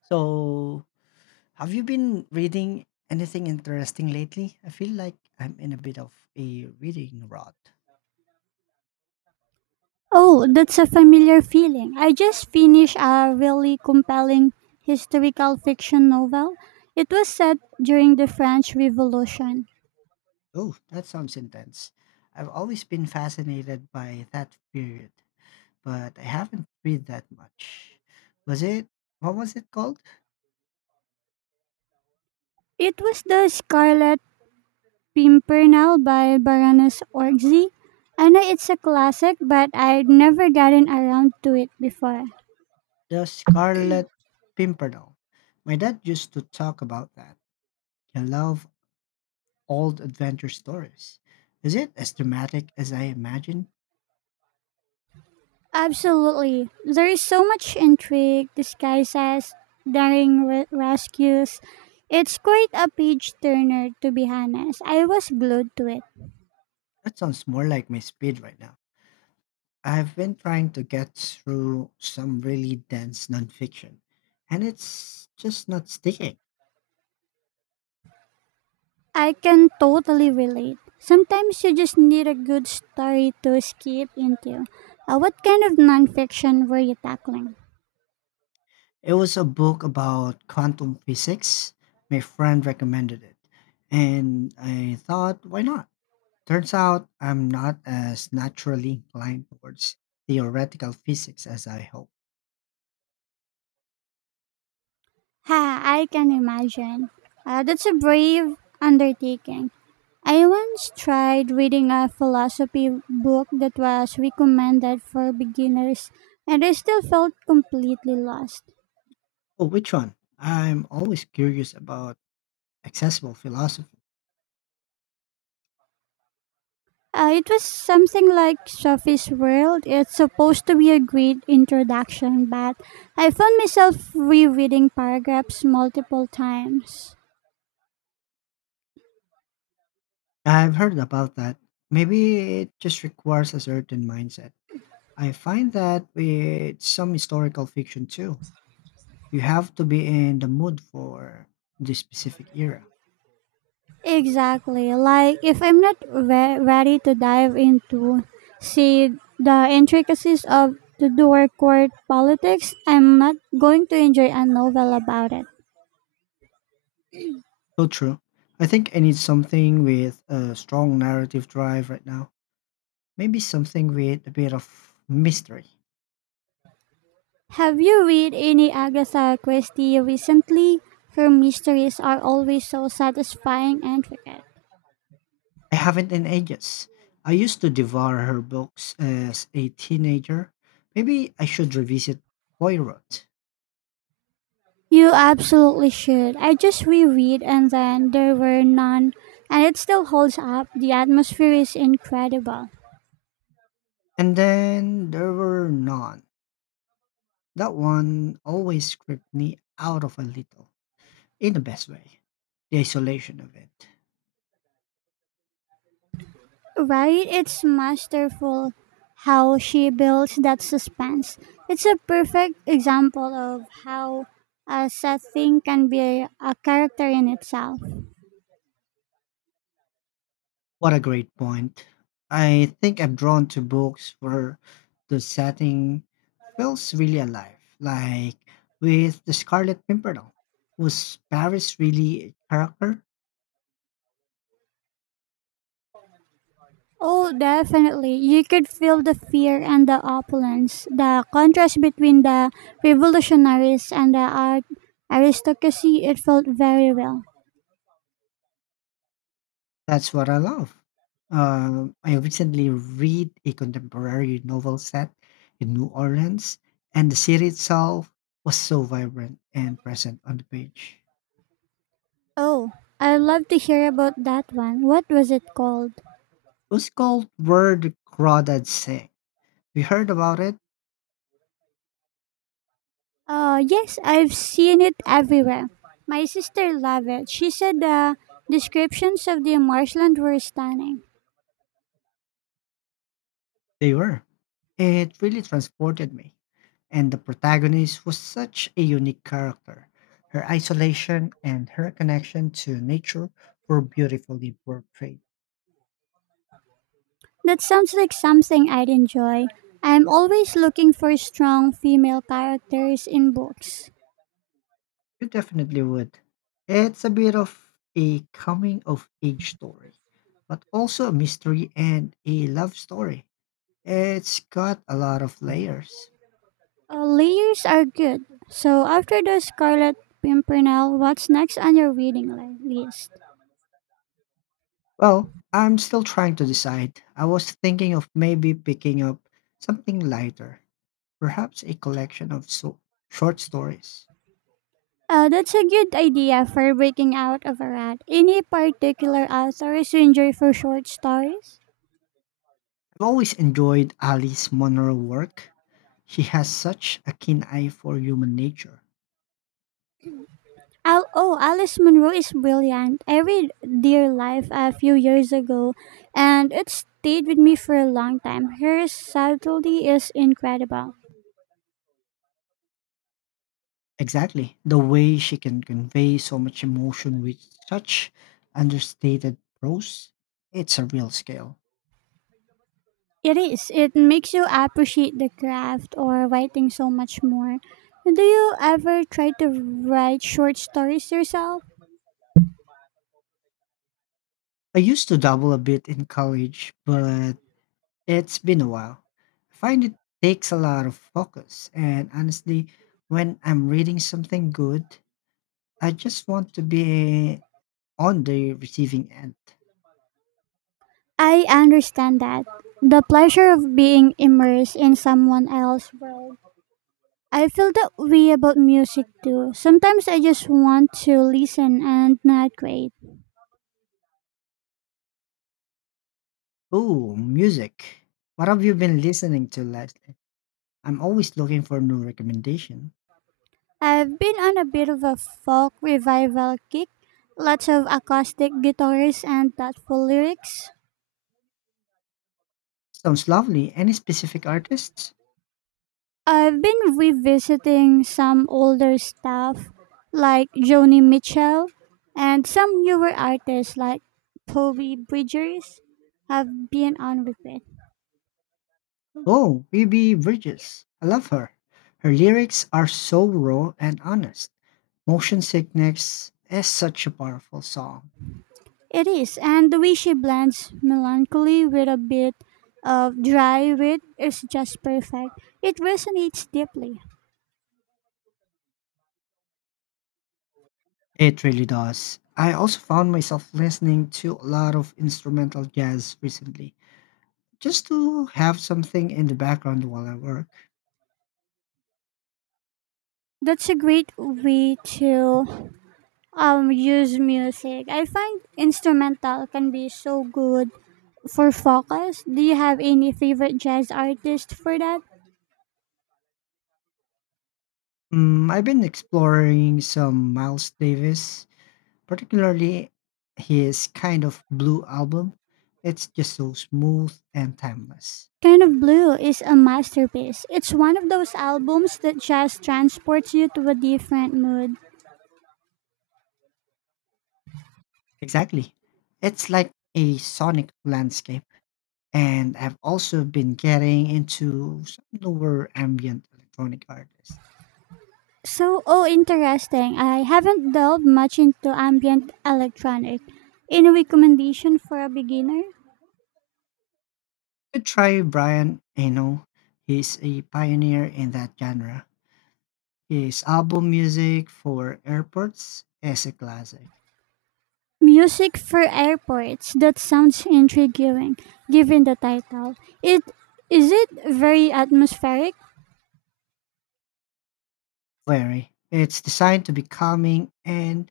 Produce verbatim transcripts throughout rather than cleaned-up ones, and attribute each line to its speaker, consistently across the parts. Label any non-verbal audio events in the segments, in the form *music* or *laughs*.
Speaker 1: So, have you been reading anything interesting lately? I feel like I'm in a bit of a reading rut.
Speaker 2: Oh, that's a familiar feeling. I just finished a really compelling historical fiction novel. It was set during the French Revolution.
Speaker 1: Oh, that sounds intense. I've always been fascinated by that period, but I haven't read that much. Was it, what was it called?
Speaker 2: It was The Scarlet Pimpernel by Baroness Orgzi. I know it's a classic, but I'd never gotten around to it before.
Speaker 1: The Scarlet Pimpernel. My dad used to talk about that. I love old adventure stories. Is it as dramatic as I imagine?
Speaker 2: Absolutely. There is so much intrigue, disguises, daring re- rescues. It's quite a page turner, to be honest. I was glued to it.
Speaker 1: That sounds more like my speed right now. I've been trying to get through some really dense nonfiction, and it's just not sticking.
Speaker 2: I can totally relate. Sometimes you just need a good story to escape into. Uh, what kind of nonfiction were you tackling?
Speaker 1: It was a book about quantum physics. My friend recommended it, and I thought, why not? Turns out I'm not as naturally inclined towards theoretical physics as I hoped.
Speaker 2: Ha, I can imagine. Uh, that's a brave undertaking. I once tried reading a philosophy book that was recommended for beginners, and I still felt completely lost.
Speaker 1: Oh, which one? I'm always curious about accessible philosophy.
Speaker 2: Uh, it was something like Sophie's World. It's supposed to be a great introduction, but I found myself rereading paragraphs multiple times.
Speaker 1: I've heard about that. Maybe it just requires a certain mindset. I find that with some historical fiction too, you have to be in the mood for the specific era.
Speaker 2: Exactly. Like, if I'm not re- ready to dive into, see, the intricacies of the Tudor court politics, I'm not going to enjoy a novel about it.
Speaker 1: So true. I think I need something with a strong narrative drive right now. Maybe something with a bit of mystery.
Speaker 2: Have you read any Agatha Christie recently? Her mysteries are always so satisfying and intricate.
Speaker 1: I haven't in ages. I used to devour her books as a teenager. Maybe I should revisit Poirot.
Speaker 2: You absolutely should. I just reread And Then There Were None, and it still holds up. The atmosphere is incredible.
Speaker 1: And then there were none. That one always creeped me out of a little. In the best way. The isolation of it.
Speaker 2: Right? It's masterful how she builds that suspense. It's a perfect example of how a set thing can be a character in itself.
Speaker 1: What a great point. I think I'm drawn to books where the setting feels really alive, like with The Scarlet Pimpernel. Was Paris really a character?
Speaker 2: Oh, definitely. You could feel the fear and the opulence, the contrast between the revolutionaries and the art aristocracy. It felt very real.
Speaker 1: That's what I love. Um, I recently read a contemporary novel set in New Orleans, and the city itself was so vibrant and present on the page.
Speaker 2: Oh, I'd love to hear about that one. What was it called?
Speaker 1: It was called Where the Crawdads Sing. We heard about it.
Speaker 2: Uh, yes, I've seen it everywhere. My sister loved it. She said the descriptions of the marshland were stunning.
Speaker 1: They were. It really transported me. And the protagonist was such a unique character. Her isolation and her connection to nature were beautifully portrayed.
Speaker 2: That sounds like something I'd enjoy. I'm always looking for strong female characters in books.
Speaker 1: You definitely would. It's a bit of a coming of age story, but also a mystery and a love story. It's got a lot of layers.
Speaker 2: Uh, layers are good. So after the Scarlet Pimpernel, what's next on your reading li- list?
Speaker 1: Well, I'm still trying to decide. I was thinking of maybe picking up something lighter. Perhaps a collection of so- short stories.
Speaker 2: Uh, that's a good idea for breaking out of a rut. Any particular authors you enjoy for short stories?
Speaker 1: I've always enjoyed Alice Munro's work. She has such a keen eye for human nature.
Speaker 2: Al- oh, Alice Munro is brilliant. I read Dear Life a few years ago, and it stayed with me for a long time. Her subtlety is incredible.
Speaker 1: Exactly. The way she can convey so much emotion with such understated prose, it's a real skill.
Speaker 2: It is. It makes you appreciate the craft or writing so much more. Do you ever try to write short stories yourself?
Speaker 1: I used to dabble a bit in college, but it's been a while. I find it takes a lot of focus, and honestly, when I'm reading something good, I just want to be on the receiving end.
Speaker 2: I understand that. The pleasure of being immersed in someone else's world. I feel that way about music too. Sometimes I just want to listen and not wait.
Speaker 1: Oh, music. What have you been listening to lately? I'm always looking for new recommendation.
Speaker 2: I've been on a bit of a folk revival kick, lots of acoustic guitars and thoughtful lyrics.
Speaker 1: Sounds lovely. Any specific artists?
Speaker 2: I've been revisiting some older stuff like Joni Mitchell, and some newer artists like Toby Bridgers have been on repeat.
Speaker 1: Oh, Phoebe Bridges. I love her. Her lyrics are so raw and honest. Motion Sickness is such a powerful song.
Speaker 2: It is, and the way she blends melancholy with a bit of dry wit is just perfect. It resonates deeply.
Speaker 1: It really does. I also found myself listening to a lot of instrumental jazz recently, just to have something in the background while I work.
Speaker 2: That's a great way to um, use music. I find instrumental can be so good for focus. Do you have any favorite jazz artist for that?
Speaker 1: Mm, I've been exploring some Miles Davis, particularly his kind of blue album. It's just so smooth and timeless.
Speaker 2: Kind of Blue is a masterpiece. It's one of those albums that just transports you to a different mood.
Speaker 1: Exactly. It's like a sonic landscape. And I've also been getting into some newer ambient electronic artists.
Speaker 2: So, oh, interesting. I haven't delved much into ambient electronic. Any recommendation for a beginner?
Speaker 1: Could try Brian Eno. He's a pioneer in that genre. His album music for airports is a classic.
Speaker 2: Music for airports. That sounds intriguing, given the title. It is it very atmospheric?
Speaker 1: Very. It's designed to be calming and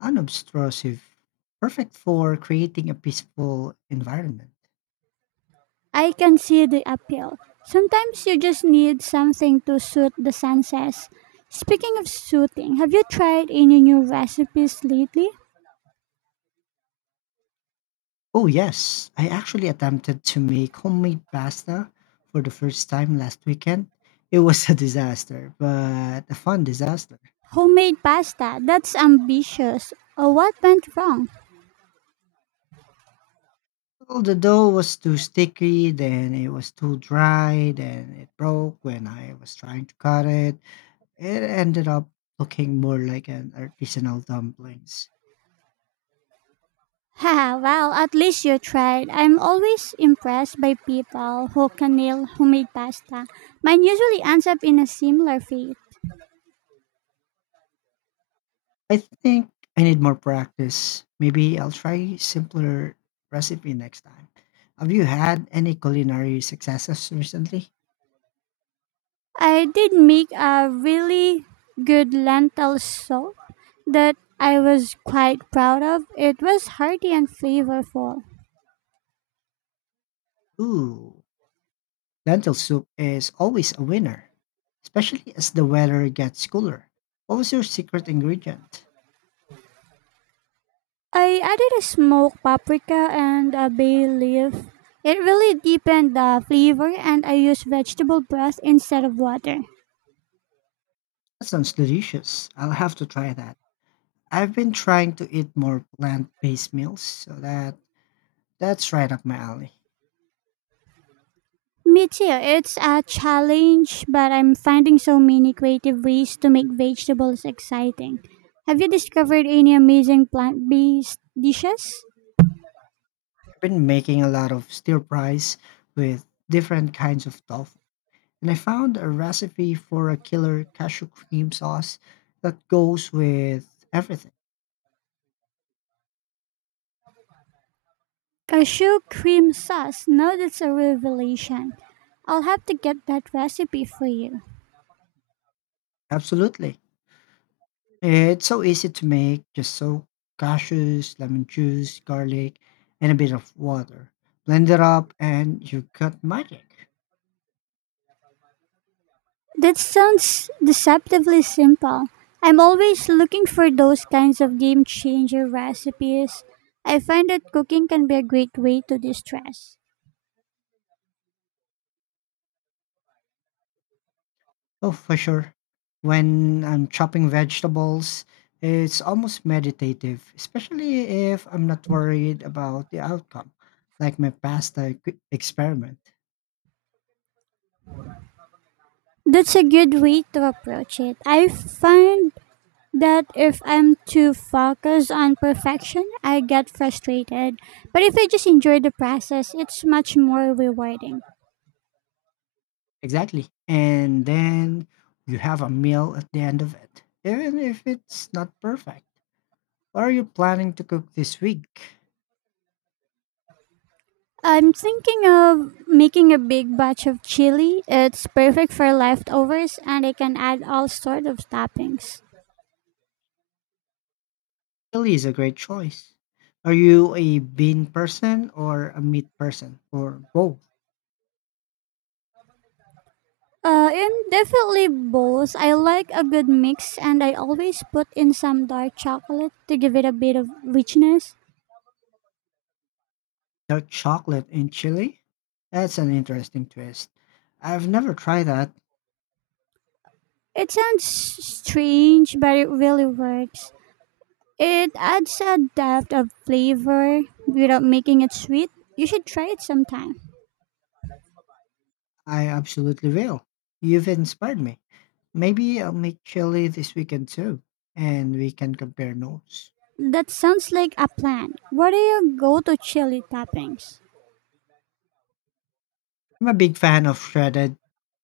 Speaker 1: unobtrusive, perfect for creating a peaceful environment.
Speaker 2: I can see the appeal. Sometimes you just need something to suit the senses. Speaking of soothing, have you tried any new recipes lately?
Speaker 1: Oh yes, I actually attempted to make homemade pasta for the first time last weekend. It was a disaster, but a fun disaster.
Speaker 2: Homemade pasta. That's ambitious. Oh, what went wrong?
Speaker 1: Well, the dough was too sticky, then it was too dry, then it broke when I was trying to cut it. It ended up looking more like an artisanal dumplings.
Speaker 2: *laughs* Haha, well, at least you tried. I'm always impressed by people who can nail homemade pasta. Mine usually ends up in a similar fate.
Speaker 1: I think I need more practice. Maybe I'll try simpler recipe next time. Have you had any culinary successes recently?
Speaker 2: I did make a really good lentil soup that I was quite proud of. It was hearty and flavorful.
Speaker 1: Ooh, lentil soup is always a winner, especially as the weather gets cooler. What was your secret ingredient?
Speaker 2: I added a smoked paprika and a bay leaf. It really deepened the flavor, and I used vegetable broth instead of water.
Speaker 1: That sounds delicious. I'll have to try that. I've been trying to eat more plant-based meals, so that that's right up my alley.
Speaker 2: Me too. It's a challenge, but I'm finding so many creative ways to make vegetables exciting. Have you discovered any amazing plant based dishes?
Speaker 1: I've been making a lot of stir fries with different kinds of tofu, and I found a recipe for a killer cashew cream sauce that goes with everything.
Speaker 2: Cashew cream sauce. Now that's a revelation. I'll have to get that recipe for you.
Speaker 1: Absolutely. It's so easy to make, just soak cashews, lemon juice, garlic, and a bit of water. Blend it up and you've got magic.
Speaker 2: That sounds deceptively simple. I'm always looking for those kinds of game changer recipes. I find that cooking can be a great way to distress.
Speaker 1: Oh, for sure. When I'm chopping vegetables, it's almost meditative, especially if I'm not worried about the outcome, like my pasta ex- experiment.
Speaker 2: That's a good way to approach it. I find that if I'm too focused on perfection, I get frustrated. But if I just enjoy the process, it's much more rewarding.
Speaker 1: Exactly. And then you have a meal at the end of it, even if it's not perfect. What are you planning to cook this week?
Speaker 2: I'm thinking of making a big batch of chili. It's perfect for leftovers and I can add all sorts of toppings.
Speaker 1: Chili is a great choice. Are you a bean person or a meat person or both?
Speaker 2: Uh, and definitely both. I like a good mix and I always put in some dark chocolate to give it a bit of richness.
Speaker 1: Dark chocolate and chili? That's an interesting twist. I've never tried that.
Speaker 2: It sounds strange, but it really works. It adds a depth of flavor without making it sweet. You should try it sometime.
Speaker 1: I absolutely will. You've inspired me. Maybe I'll make chili this weekend too, and we can compare notes.
Speaker 2: That sounds like a plan. What are your go to chili toppings?
Speaker 1: I'm a big fan of shredded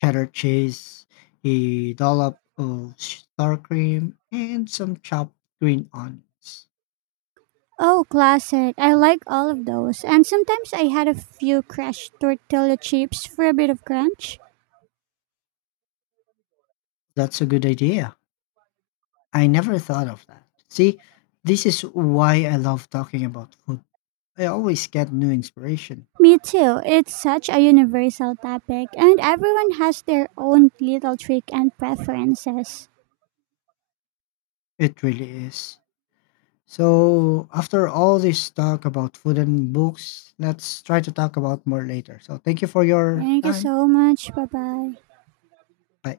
Speaker 1: cheddar cheese, a dollop of sour cream, and some chopped green onions.
Speaker 2: Oh, classic. I like all of those. And sometimes I had a few crushed tortilla chips for a bit of crunch.
Speaker 1: That's a good idea. I never thought of that. See, this is why I love talking about food. I always get new inspiration.
Speaker 2: Me too. It's such a universal topic, and everyone has their own little trick and preferences.
Speaker 1: It really is. So, after all this talk about food and books, let's try to talk about more later. So, thank you for your
Speaker 2: Thank you
Speaker 1: time.
Speaker 2: so much. Bye bye.
Speaker 1: Bye.